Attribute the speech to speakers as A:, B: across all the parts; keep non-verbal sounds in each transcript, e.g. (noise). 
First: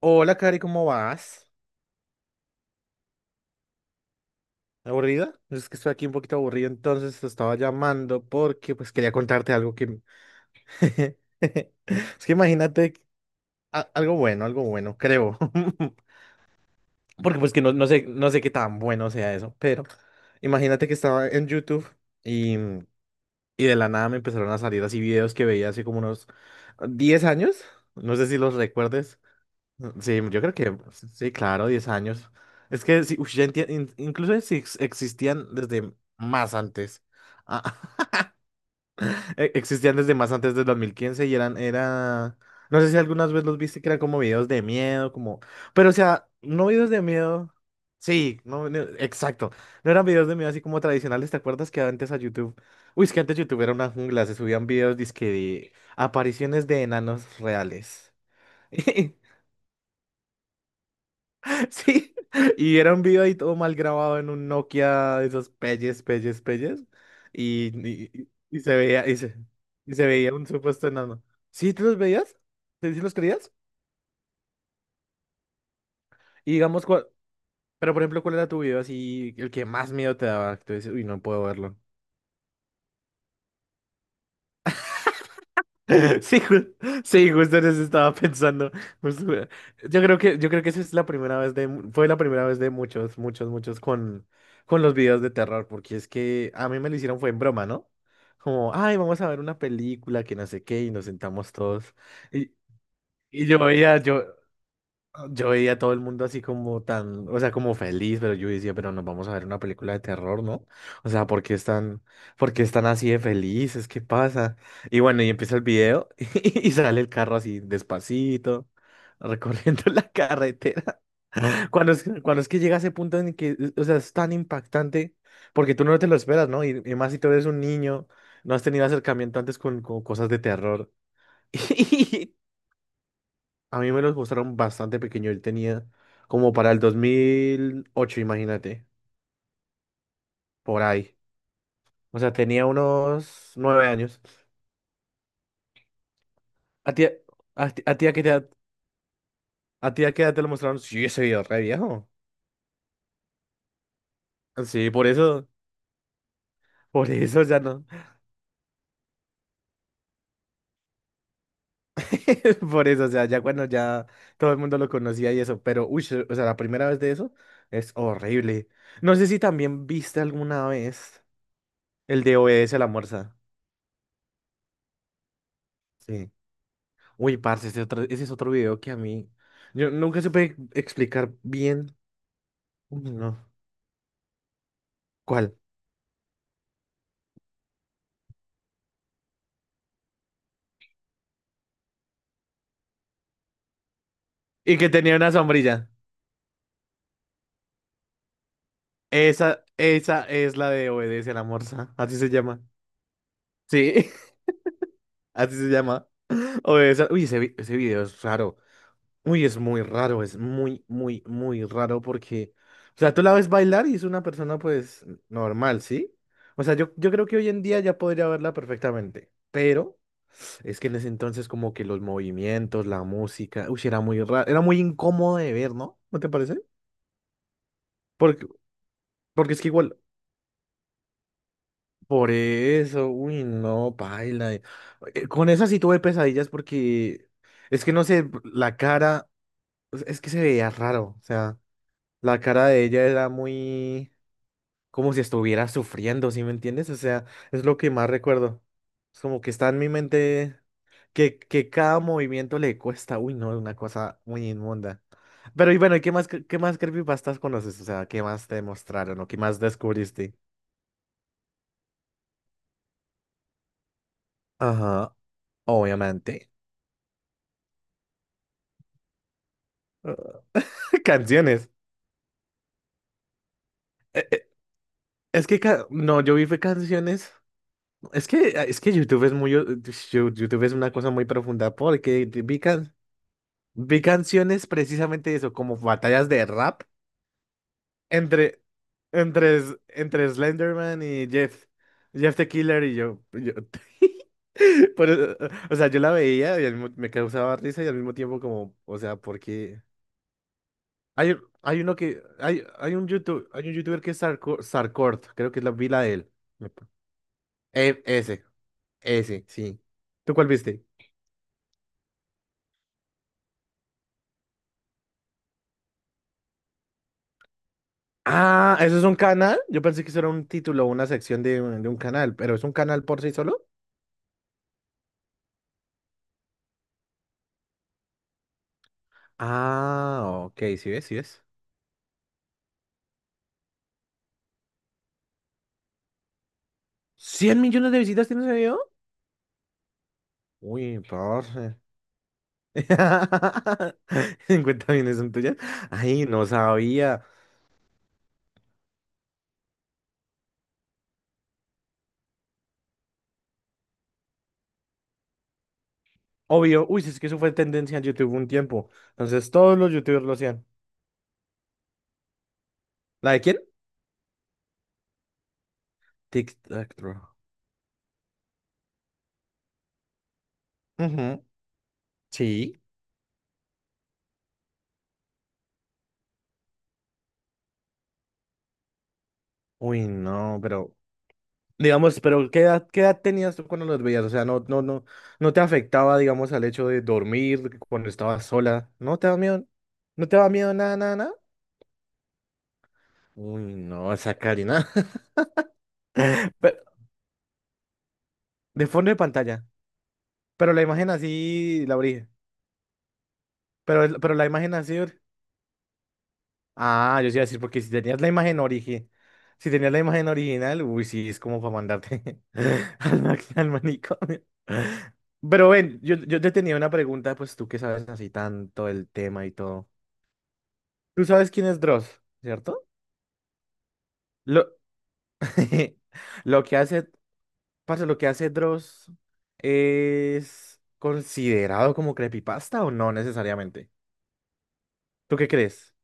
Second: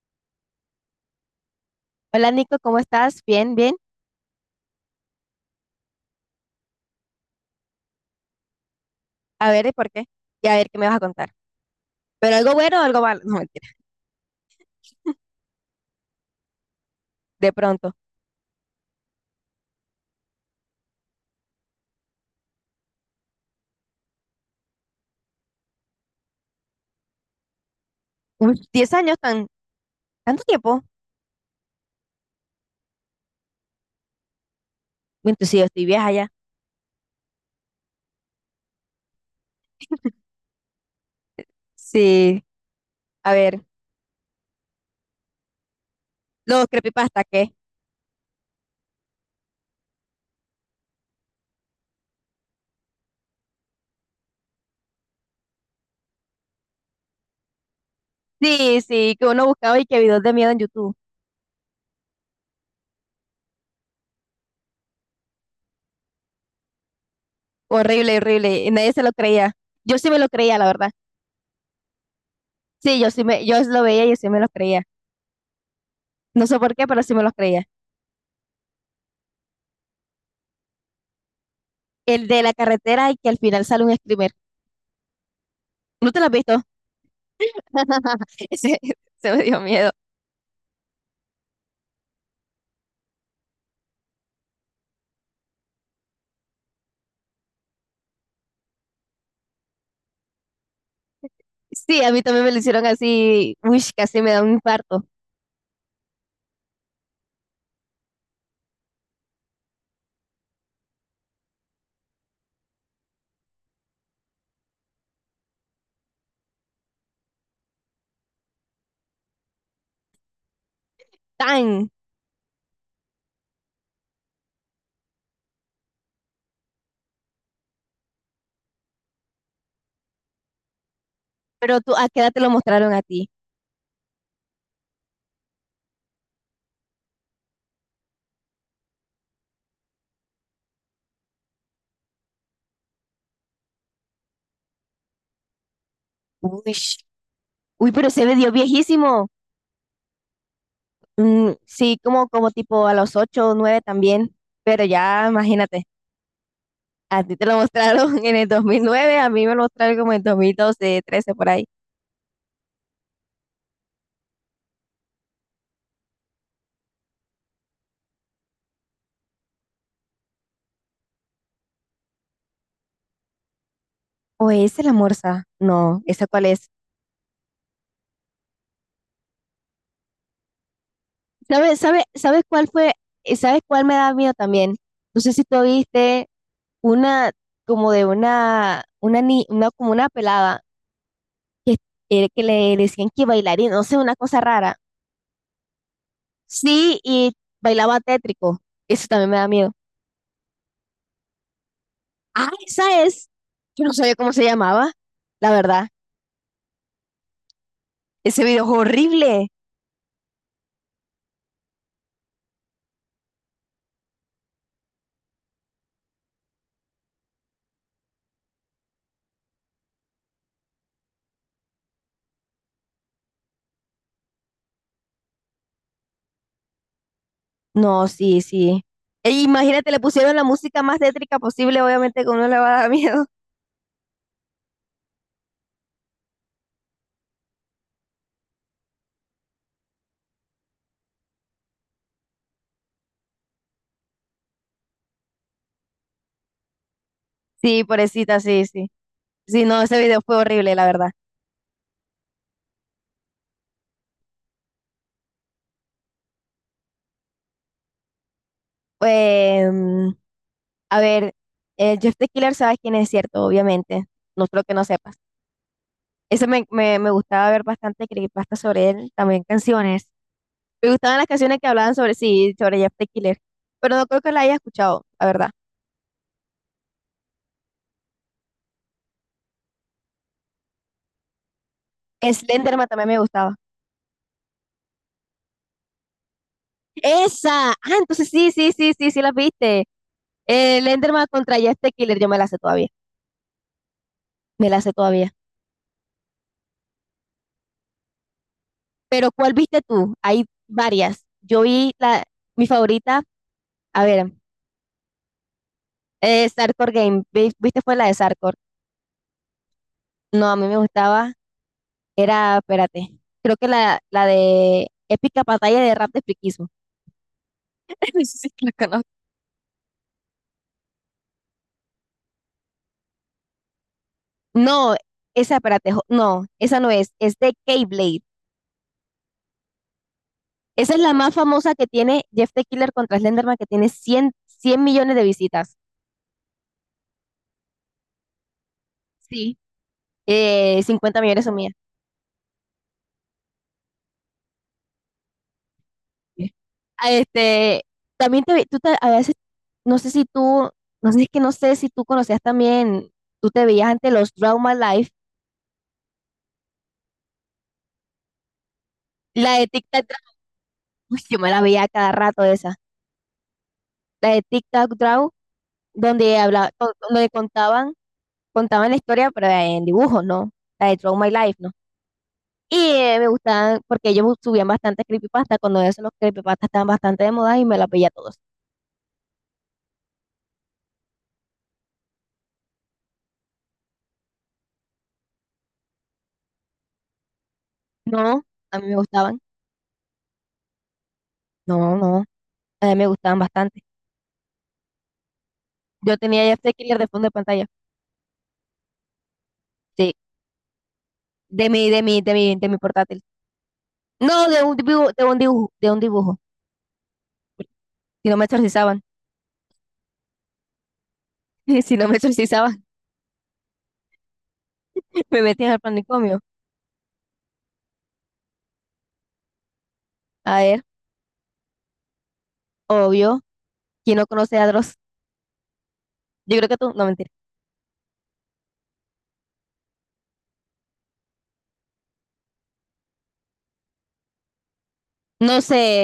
A: Hola, Cari, ¿cómo vas?
B: Hola Nico, ¿cómo estás? Bien, bien.
A: ¿Aburrida? Es que estoy aquí un poquito aburrido, entonces te estaba llamando porque pues quería
B: A
A: contarte
B: ver, ¿y
A: algo
B: por
A: que.
B: qué? Y a ver qué me vas a
A: (laughs)
B: contar.
A: Es que
B: ¿Pero algo bueno o
A: imagínate
B: algo malo? (laughs) No, mentira.
A: algo bueno, creo. (laughs) Porque
B: De
A: pues que no, no
B: pronto.
A: sé, no sé qué tan bueno sea eso, pero imagínate que estaba en YouTube y, mm, y de la nada me empezaron a salir así videos que veía hace como unos 10 años, no sé si los
B: Uy, 10 años,
A: recuerdes.
B: tan,
A: Sí, yo
B: tanto
A: creo que
B: tiempo.
A: sí, claro, 10 años. Es que sí, ya incluso si
B: Bueno,
A: existían
B: sí, yo estoy
A: desde
B: vieja ya.
A: más antes. Ah, (laughs) existían desde más antes del 2015 y era,
B: Sí.
A: no sé si algunas
B: A
A: veces los
B: ver,
A: viste que eran como videos de miedo, como, pero o sea,
B: los
A: no videos de
B: creepypasta, ¿qué?
A: miedo. Sí, no, no, exacto. No eran videos de miedo así como tradicionales. ¿Te acuerdas que antes a YouTube? Uy, es que antes YouTube era una jungla, se subían videos dizque de apariciones de enanos reales.
B: Sí,
A: (laughs)
B: sí, que uno buscaba y que videos de miedo en YouTube.
A: Sí, (laughs) y era un video ahí todo mal grabado en un Nokia de esos pelles, pelles, pelles. Y,
B: Horrible,
A: y- y
B: horrible. Y
A: se
B: nadie se
A: veía,
B: lo
A: y se,
B: creía.
A: y
B: Yo
A: se
B: sí me lo
A: veía un
B: creía, la
A: supuesto
B: verdad.
A: enano. ¿Sí te los veías? ¿Sí
B: Sí,
A: sí
B: yo
A: los
B: sí me,
A: creías?
B: yo lo veía y yo sí me los creía. No
A: Y
B: sé por qué,
A: digamos,
B: pero sí me los creía.
A: pero por ejemplo, ¿cuál era tu video así, el que más miedo te daba? Que tú dices, uy, no puedo verlo.
B: El de la carretera y que al final sale un screamer. ¿No te
A: (laughs)
B: lo has
A: Sí,
B: visto?
A: sí, justo en eso estaba
B: (laughs)
A: pensando.
B: Ese, se
A: justo-
B: me
A: eh,
B: dio miedo.
A: yo creo que esa es la primera vez de, mu- fue la primera vez de muchos, muchos, muchos con los videos de terror, porque es que a mí me lo hicieron fue en broma, ¿no? Como, ay, vamos a ver una película que no sé qué, y nos sentamos todos.
B: Sí, a mí también me
A: Y,
B: lo hicieron
A: y
B: así,
A: yo
B: uy,
A: veía,
B: casi
A: yo,
B: me da un infarto.
A: yo veía a todo el mundo así como tan, o sea, como feliz, pero yo decía, pero nos vamos a ver una película de terror, ¿no? O sea, ¿por qué están así de felices? ¿Qué pasa? Y bueno, y empieza el video (laughs) y sale el carro así despacito, (laughs) recorriendo la carretera. (laughs)
B: ¡Tan!
A: Cuando es que llega ese punto en que, o sea, es tan impactante, porque tú no te lo esperas, ¿no? Y más si tú eres un niño, no has tenido acercamiento antes con cosas de terror.
B: Pero
A: (laughs)
B: tú, ¿a qué edad te lo mostraron a ti?
A: A mí me los mostraron bastante pequeño. Él tenía como para el 2008, imagínate, por ahí. O sea, tenía unos 9 años.
B: Uy,
A: ¿A ti,
B: uy,
A: a ti
B: pero
A: a qué
B: se me
A: edad,
B: dio viejísimo.
A: a ti a qué edad te lo mostraron? Sí, ese video re
B: Sí,
A: viejo.
B: como, como tipo a los 8, o 9 también. Pero
A: Sí, por
B: ya,
A: eso,
B: imagínate,
A: por
B: a ti
A: eso
B: te lo
A: ya no.
B: mostraron (laughs) en el 2009, a mí me lo mostraron como en 2012, 13, por ahí.
A: (laughs) Por eso, o sea, ya cuando ya todo el mundo lo conocía y eso. Pero, uy, o sea, la primera vez de eso es horrible. No sé si también viste alguna vez el de OBS a la Morsa.
B: ¿O es el Amorza? No, ¿esa
A: Sí.
B: cuál es?
A: Uy, parce, ese es otro video que a mí. Yo nunca supe explicar
B: ¿Sabes,
A: bien.
B: sabe, sabes cuál fue?
A: Uy, no.
B: ¿Sabes cuál me da miedo también? No sé si
A: ¿Cuál?
B: tú viste una como de una, ni- una como una pelada que, que le decían que bailaría, no sé, una cosa rara.
A: Y que tenía una sombrilla.
B: Sí, y bailaba tétrico. Eso también me da
A: Esa,
B: miedo.
A: esa es la de Obedece a la Morsa. Así se
B: Ah,
A: llama.
B: esa es. Yo no
A: Sí,
B: sabía cómo se llamaba,
A: (laughs)
B: la
A: así se
B: verdad.
A: llama. Obedece. Uy, ese video es
B: Ese
A: raro.
B: video es
A: Uy,
B: horrible.
A: es muy raro. Es muy, muy, muy raro. Porque. O sea, tú la ves bailar y es una persona, pues, normal, ¿sí? O sea, yo creo que hoy en día ya podría verla perfectamente. Pero. Es que en ese entonces como que los movimientos, la música, uy, era muy raro, era muy incómodo de ver, ¿no? ¿No te parece?
B: No, sí,
A: Porque,
B: sí. E
A: porque es que
B: imagínate,
A: igual,
B: le pusieron la música más tétrica posible, obviamente que
A: por
B: uno le va a dar
A: eso,
B: miedo. (laughs)
A: uy, no, paila. Con esa sí tuve pesadillas, porque es que no sé, la cara, o sea, es que se veía raro, o sea, la cara de ella era muy como si estuviera sufriendo, ¿sí me entiendes? O sea, es lo
B: Sí,
A: que más
B: pobrecita,
A: recuerdo.
B: sí, sí.
A: Es como que
B: Sí,
A: está en
B: no,
A: mi
B: ese video fue
A: mente
B: horrible, la verdad.
A: que cada movimiento le cuesta, uy, no, una cosa muy inmunda. Pero y bueno, ¿y qué más, qué más creepypastas conoces? O sea, ¿qué más te mostraron o qué más
B: Pues,
A: descubriste?
B: a ver, Jeff the Killer, sabes quién es cierto, obviamente. No creo que no
A: Ajá,
B: sepas. Ese
A: obviamente.
B: me, me, me gustaba ver bastante creepypasta sobre él, también canciones. Me
A: (laughs)
B: gustaban las canciones que
A: Canciones.
B: hablaban sobre sí, sobre Jeff the Killer. Pero no creo
A: Eh,
B: que la
A: eh,
B: haya escuchado, la
A: es
B: verdad.
A: que, no, yo vi fue canciones. Es que, es que YouTube es una cosa muy profunda porque
B: Slenderman también me gustaba.
A: vi canciones precisamente de eso, como batallas de rap.
B: ¡Esa! Ah, entonces sí,
A: Entre,
B: sí, sí, sí, sí, las
A: entre, S-
B: viste.
A: entre Slenderman
B: Slenderman
A: y
B: contra
A: Jeff.
B: Jeff the Killer, yo
A: Jeff
B: me
A: the
B: la sé
A: Killer
B: todavía.
A: y yo.
B: Me la sé
A: (laughs) Por
B: todavía.
A: eso- o sea, yo la veía y me causaba risa y al mismo tiempo como, o sea,
B: Pero ¿cuál viste
A: porque.
B: tú? Hay varias. Yo
A: Hay
B: vi
A: uno que.
B: mi favorita,
A: Hay un youtuber
B: a
A: que es
B: ver,
A: Sarkort, creo que es la vila de él.
B: Sarkor Game. ¿Viste? Fue
A: Eh,
B: la de
A: ese,
B: Sarkor.
A: ese, sí. ¿Tú
B: No,
A: cuál
B: a mí me
A: viste?
B: gustaba, era, espérate, creo que la de Épica Batalla de Rap de Friquismo. (laughs) Sí, la
A: Ah, ¿eso es
B: conozco.
A: un canal? Yo pensé que eso era un título o una sección de un canal, pero ¿es un canal por sí solo?
B: No, esa, espérate, no, esa no es, es de K-Blade.
A: Ah, ok, sí
B: Esa es
A: es,
B: la
A: sí
B: más
A: es.
B: famosa que tiene Jeff the Killer contra Slenderman, que tiene cien millones de visitas.
A: ¿100 millones de visitas tiene ese video?
B: Sí.
A: Uy,
B: 50 millones son mías.
A: parce. (laughs) 50 millones son tuyas. Ay, no
B: Sí. Ah,
A: sabía.
B: También te, vi- tú te- a veces, no sé si tú, no sé, es que no sé si tú conocías también, tú te veías ante los Trauma Life,
A: Obvio, uy, si es que eso fue tendencia en YouTube un tiempo. Entonces
B: la de
A: todos
B: Tic
A: los YouTubers lo hacían.
B: Uy, yo me la veía cada rato esa.
A: ¿La de quién?
B: La de TikTok Draw,
A: TikTok, bro.
B: donde contaban, contaban la historia, pero en dibujos, ¿no? La de Draw My
A: Ujú,
B: Life, ¿no? Y
A: sí.
B: me gustaban, porque ellos subían bastante creepypasta, cuando eso los creepypastas estaban bastante de moda y me las veía todos.
A: Uy, no, pero. Digamos, pero ¿qué edad tenías tú cuando los veías? O sea, no te afectaba, digamos, al hecho de dormir cuando
B: No,
A: estabas
B: a mí
A: sola.
B: me
A: ¿No te da
B: gustaban.
A: miedo? ¿No te da miedo nada, nada, nada?
B: No, no, a mí me gustaban
A: Uy,
B: bastante.
A: no, esa Karina.
B: Yo tenía ya este
A: (laughs)
B: Killer de fondo de pantalla.
A: De fondo de pantalla.
B: Sí,
A: Pero la imagen
B: de
A: así,
B: mi,
A: la
B: de mi,
A: origen.
B: de mi, de mi portátil.
A: Pero la
B: No, de
A: imagen
B: un
A: así.
B: dibujo, de un dibujo, de un dibujo.
A: Ah, yo sí iba a decir, porque si tenías
B: Si
A: la
B: no me
A: imagen
B: exorcizaban,
A: origen. Si tenías la imagen original, uy, sí, es como para
B: (laughs) si no me
A: mandarte
B: exorcizaban,
A: (laughs) al manicomio.
B: (laughs) me
A: Pero
B: metían al
A: ven, yo,
B: manicomio.
A: yo te tenía una pregunta, pues tú que sabes así tanto el tema y todo.
B: A ver.
A: Tú sabes quién es Dross, ¿cierto?
B: Obvio, ¿quién no conoce a
A: Lo,
B: Dross?
A: (laughs)
B: Yo
A: lo
B: creo que
A: que
B: tú, no
A: hace,
B: mentira.
A: parce, lo que hace Dross es considerado como creepypasta o no necesariamente. ¿Tú qué
B: No sé,
A: crees?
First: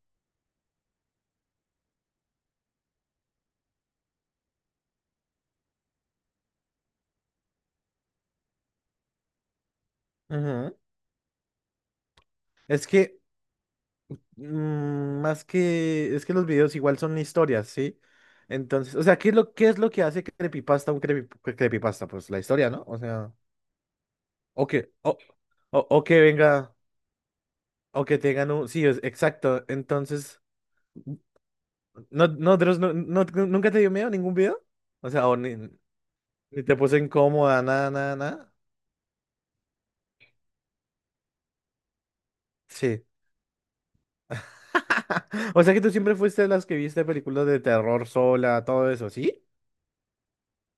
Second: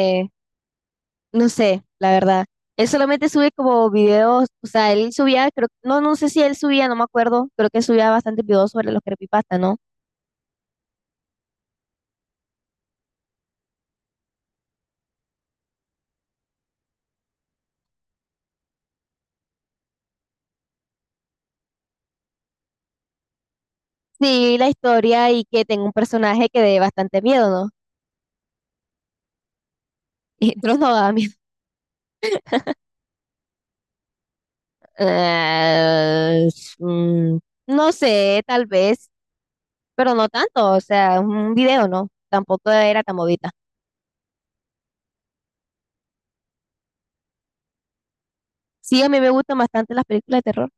B: no sé, la verdad. Él solamente sube como videos, o sea, él subía, creo, no, no sé si él subía, no me acuerdo, creo que subía bastantes videos sobre los creepypasta, ¿no?
A: Ujú. Es que, mm, más que, es que los videos igual son historias, ¿sí? Entonces, o sea, ¿qué es lo que hace creepypasta un creepypasta? Pues la historia, ¿no? O sea,
B: Sí,
A: o
B: la
A: que, o,
B: historia y que tenga un
A: o que
B: personaje que
A: venga,
B: dé bastante miedo, ¿no? (laughs)
A: o que tengan un, sí, es, exacto. Entonces,
B: Y Dross no da miedo.
A: no, no, Dross, ¿nunca te dio miedo ningún video? O sea, o ni, ni
B: Eh,
A: te puso
B: mm,
A: incómoda, nada,
B: no
A: nada,
B: sé,
A: nada.
B: tal vez, pero no tanto, o sea, un video, ¿no? Tampoco era
A: Sí.
B: tan movida.
A: (laughs) O sea que tú siempre fuiste de las que viste películas de terror sola, todo
B: Sí, a
A: eso,
B: mí me
A: ¿sí?
B: gustan bastante las películas de terror.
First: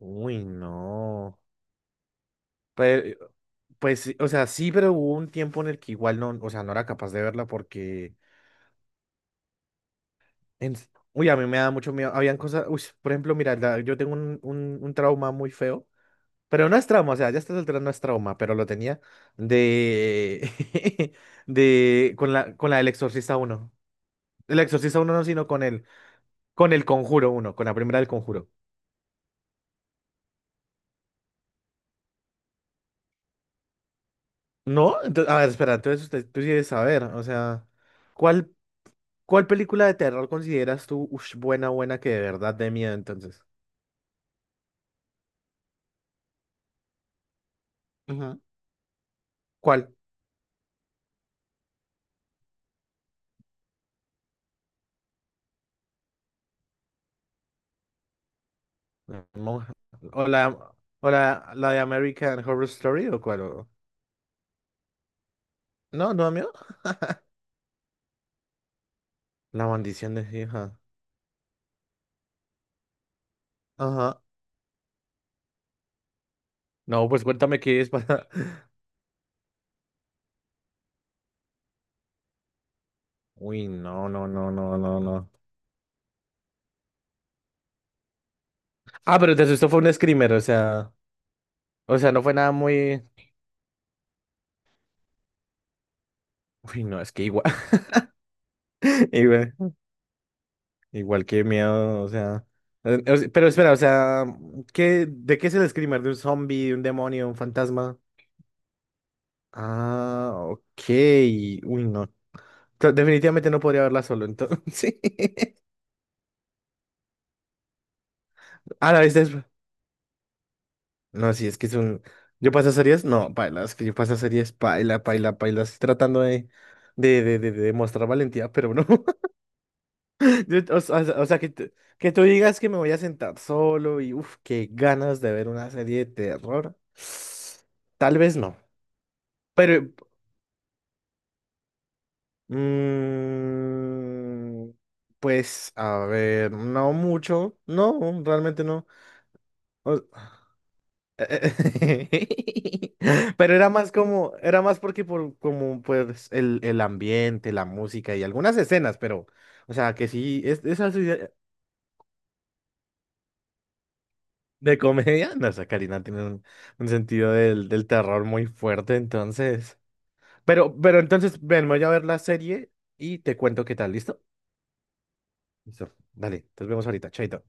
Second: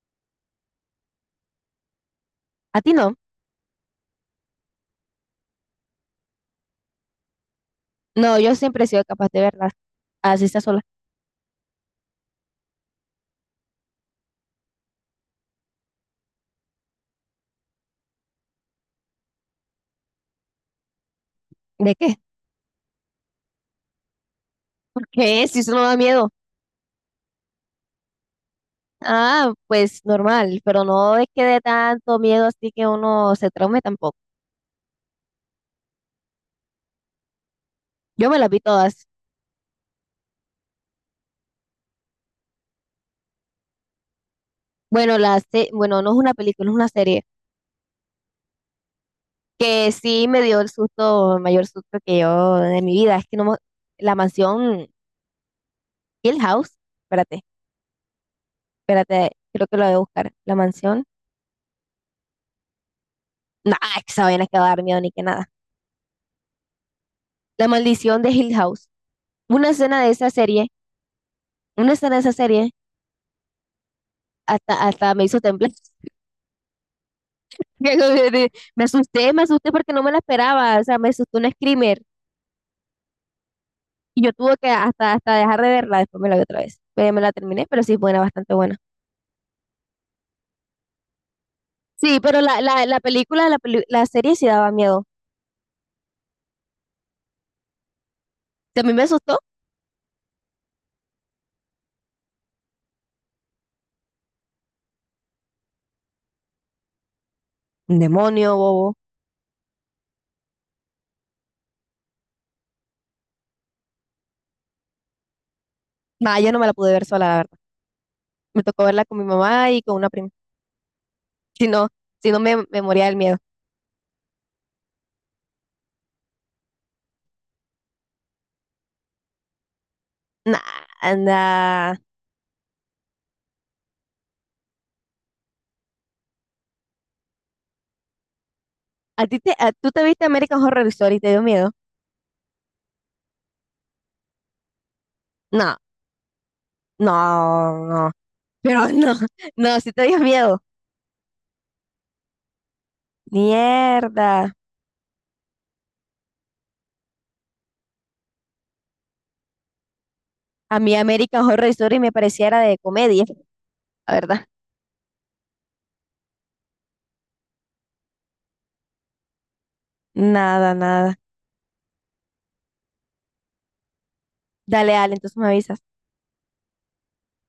A: Uy, no.
B: ¿A ti no?
A: Pe- pues, sí, o sea, sí, pero hubo un tiempo en el que igual no, o sea, no era capaz de verla porque,
B: No, yo siempre he sido capaz de verlas, así está
A: en-
B: sola.
A: uy, a mí me da mucho miedo. Habían cosas, uy, por ejemplo, mira, yo tengo un trauma muy feo, pero no es trauma, o sea, ya estás alterando, no es trauma, pero lo tenía de, (laughs)
B: ¿De qué?
A: con la del Exorcista uno. El
B: (laughs)
A: Exorcista
B: ¿Por
A: uno no,
B: qué?
A: sino
B: Si
A: con
B: eso no
A: el,
B: da miedo.
A: con el Conjuro uno, con la primera del Conjuro.
B: Ah, pues normal, pero no es que dé tanto miedo así que uno se traume tampoco.
A: ¿No? Entonces, a ver, espera, entonces tú quieres saber, o sea,
B: Yo me las
A: ¿cuál?
B: vi todas.
A: ¿Cuál película de terror consideras tú buena, buena, que de verdad de miedo entonces?
B: Bueno, no es una película, es una serie
A: Ujú.
B: que
A: ¿Cuál?
B: sí me dio el susto, el mayor susto que yo de mi vida. Es que no me- La mansión Hill House, espérate,
A: La
B: espérate, creo
A: monja.
B: que lo voy a
A: ¿O
B: buscar. La
A: la,
B: mansión,
A: o la de American Horror Story o cuál?
B: nah, es que esa vaina que va a dar miedo ni que nada.
A: No, no, amigo.
B: La maldición de Hill House.
A: La
B: Una escena de
A: maldición de
B: esa serie,
A: hija.
B: una escena de esa serie
A: Ajá.
B: hasta me hizo temblar.
A: No, pues cuéntame
B: (laughs)
A: qué es, para. (laughs)
B: Me asusté porque no me la esperaba, o sea, me asustó un screamer
A: Uy, no,
B: y
A: no,
B: yo
A: no,
B: tuve que
A: no, no, no.
B: hasta dejar de verla, después me la vi otra vez, pero me la terminé, pero sí, es buena, bastante buena.
A: Ah, pero te asustó fue un screamer, o sea. O sea,
B: Sí,
A: no fue
B: pero
A: nada
B: la
A: muy.
B: película, la serie sí daba miedo.
A: Uy, no, es que igual.
B: También me asustó,
A: (laughs) Igual que miedo, o sea. O sea, pero espera, o sea, de qué es el screamer? ¿De un zombie, de un demonio, un
B: un
A: fantasma?
B: demonio, bobo.
A: Ah, ok. Uy, no. Definitivamente no podría verla solo, entonces. (laughs)
B: Nah, yo no me la pude ver sola, la verdad. Me tocó
A: Ah, la
B: verla con
A: viste
B: mi
A: después.
B: mamá y con una prima.
A: No, sí, es que
B: Si
A: es
B: no,
A: un. Yo paso
B: me moría
A: series,
B: del
A: no,
B: miedo.
A: paila, es que yo paso series, paila, paila, paila. Estoy tratando de mostrar valentía, pero no. (laughs)
B: Nah,
A: O sea,
B: nah.
A: que tú digas que me voy a sentar solo y uff, qué ganas de ver una serie de terror. Tal vez no.
B: ¿A ti te, tú
A: Pero,
B: te viste American Horror Story y te dio miedo?
A: mm, pues,
B: No,
A: a ver, no mucho.
B: no, no.
A: No, realmente no.
B: Pero no, no, sí te dio
A: O-
B: miedo.
A: (laughs) Pero era más como,
B: Mierda.
A: era más porque por como pues el ambiente, la música y algunas escenas, pero, o sea, que sí, es,
B: A
A: esas.
B: mí American Horror Story me pareciera de comedia, la verdad.
A: De comedia, no sé, Karina tiene un sentido del terror muy fuerte, entonces.
B: Nada,
A: Pero
B: nada.
A: entonces, ven, voy a ver la serie y te cuento qué tal, ¿listo?
B: Dale, Ale, entonces me avisas.
A: Listo, dale, nos vemos ahorita, chaito.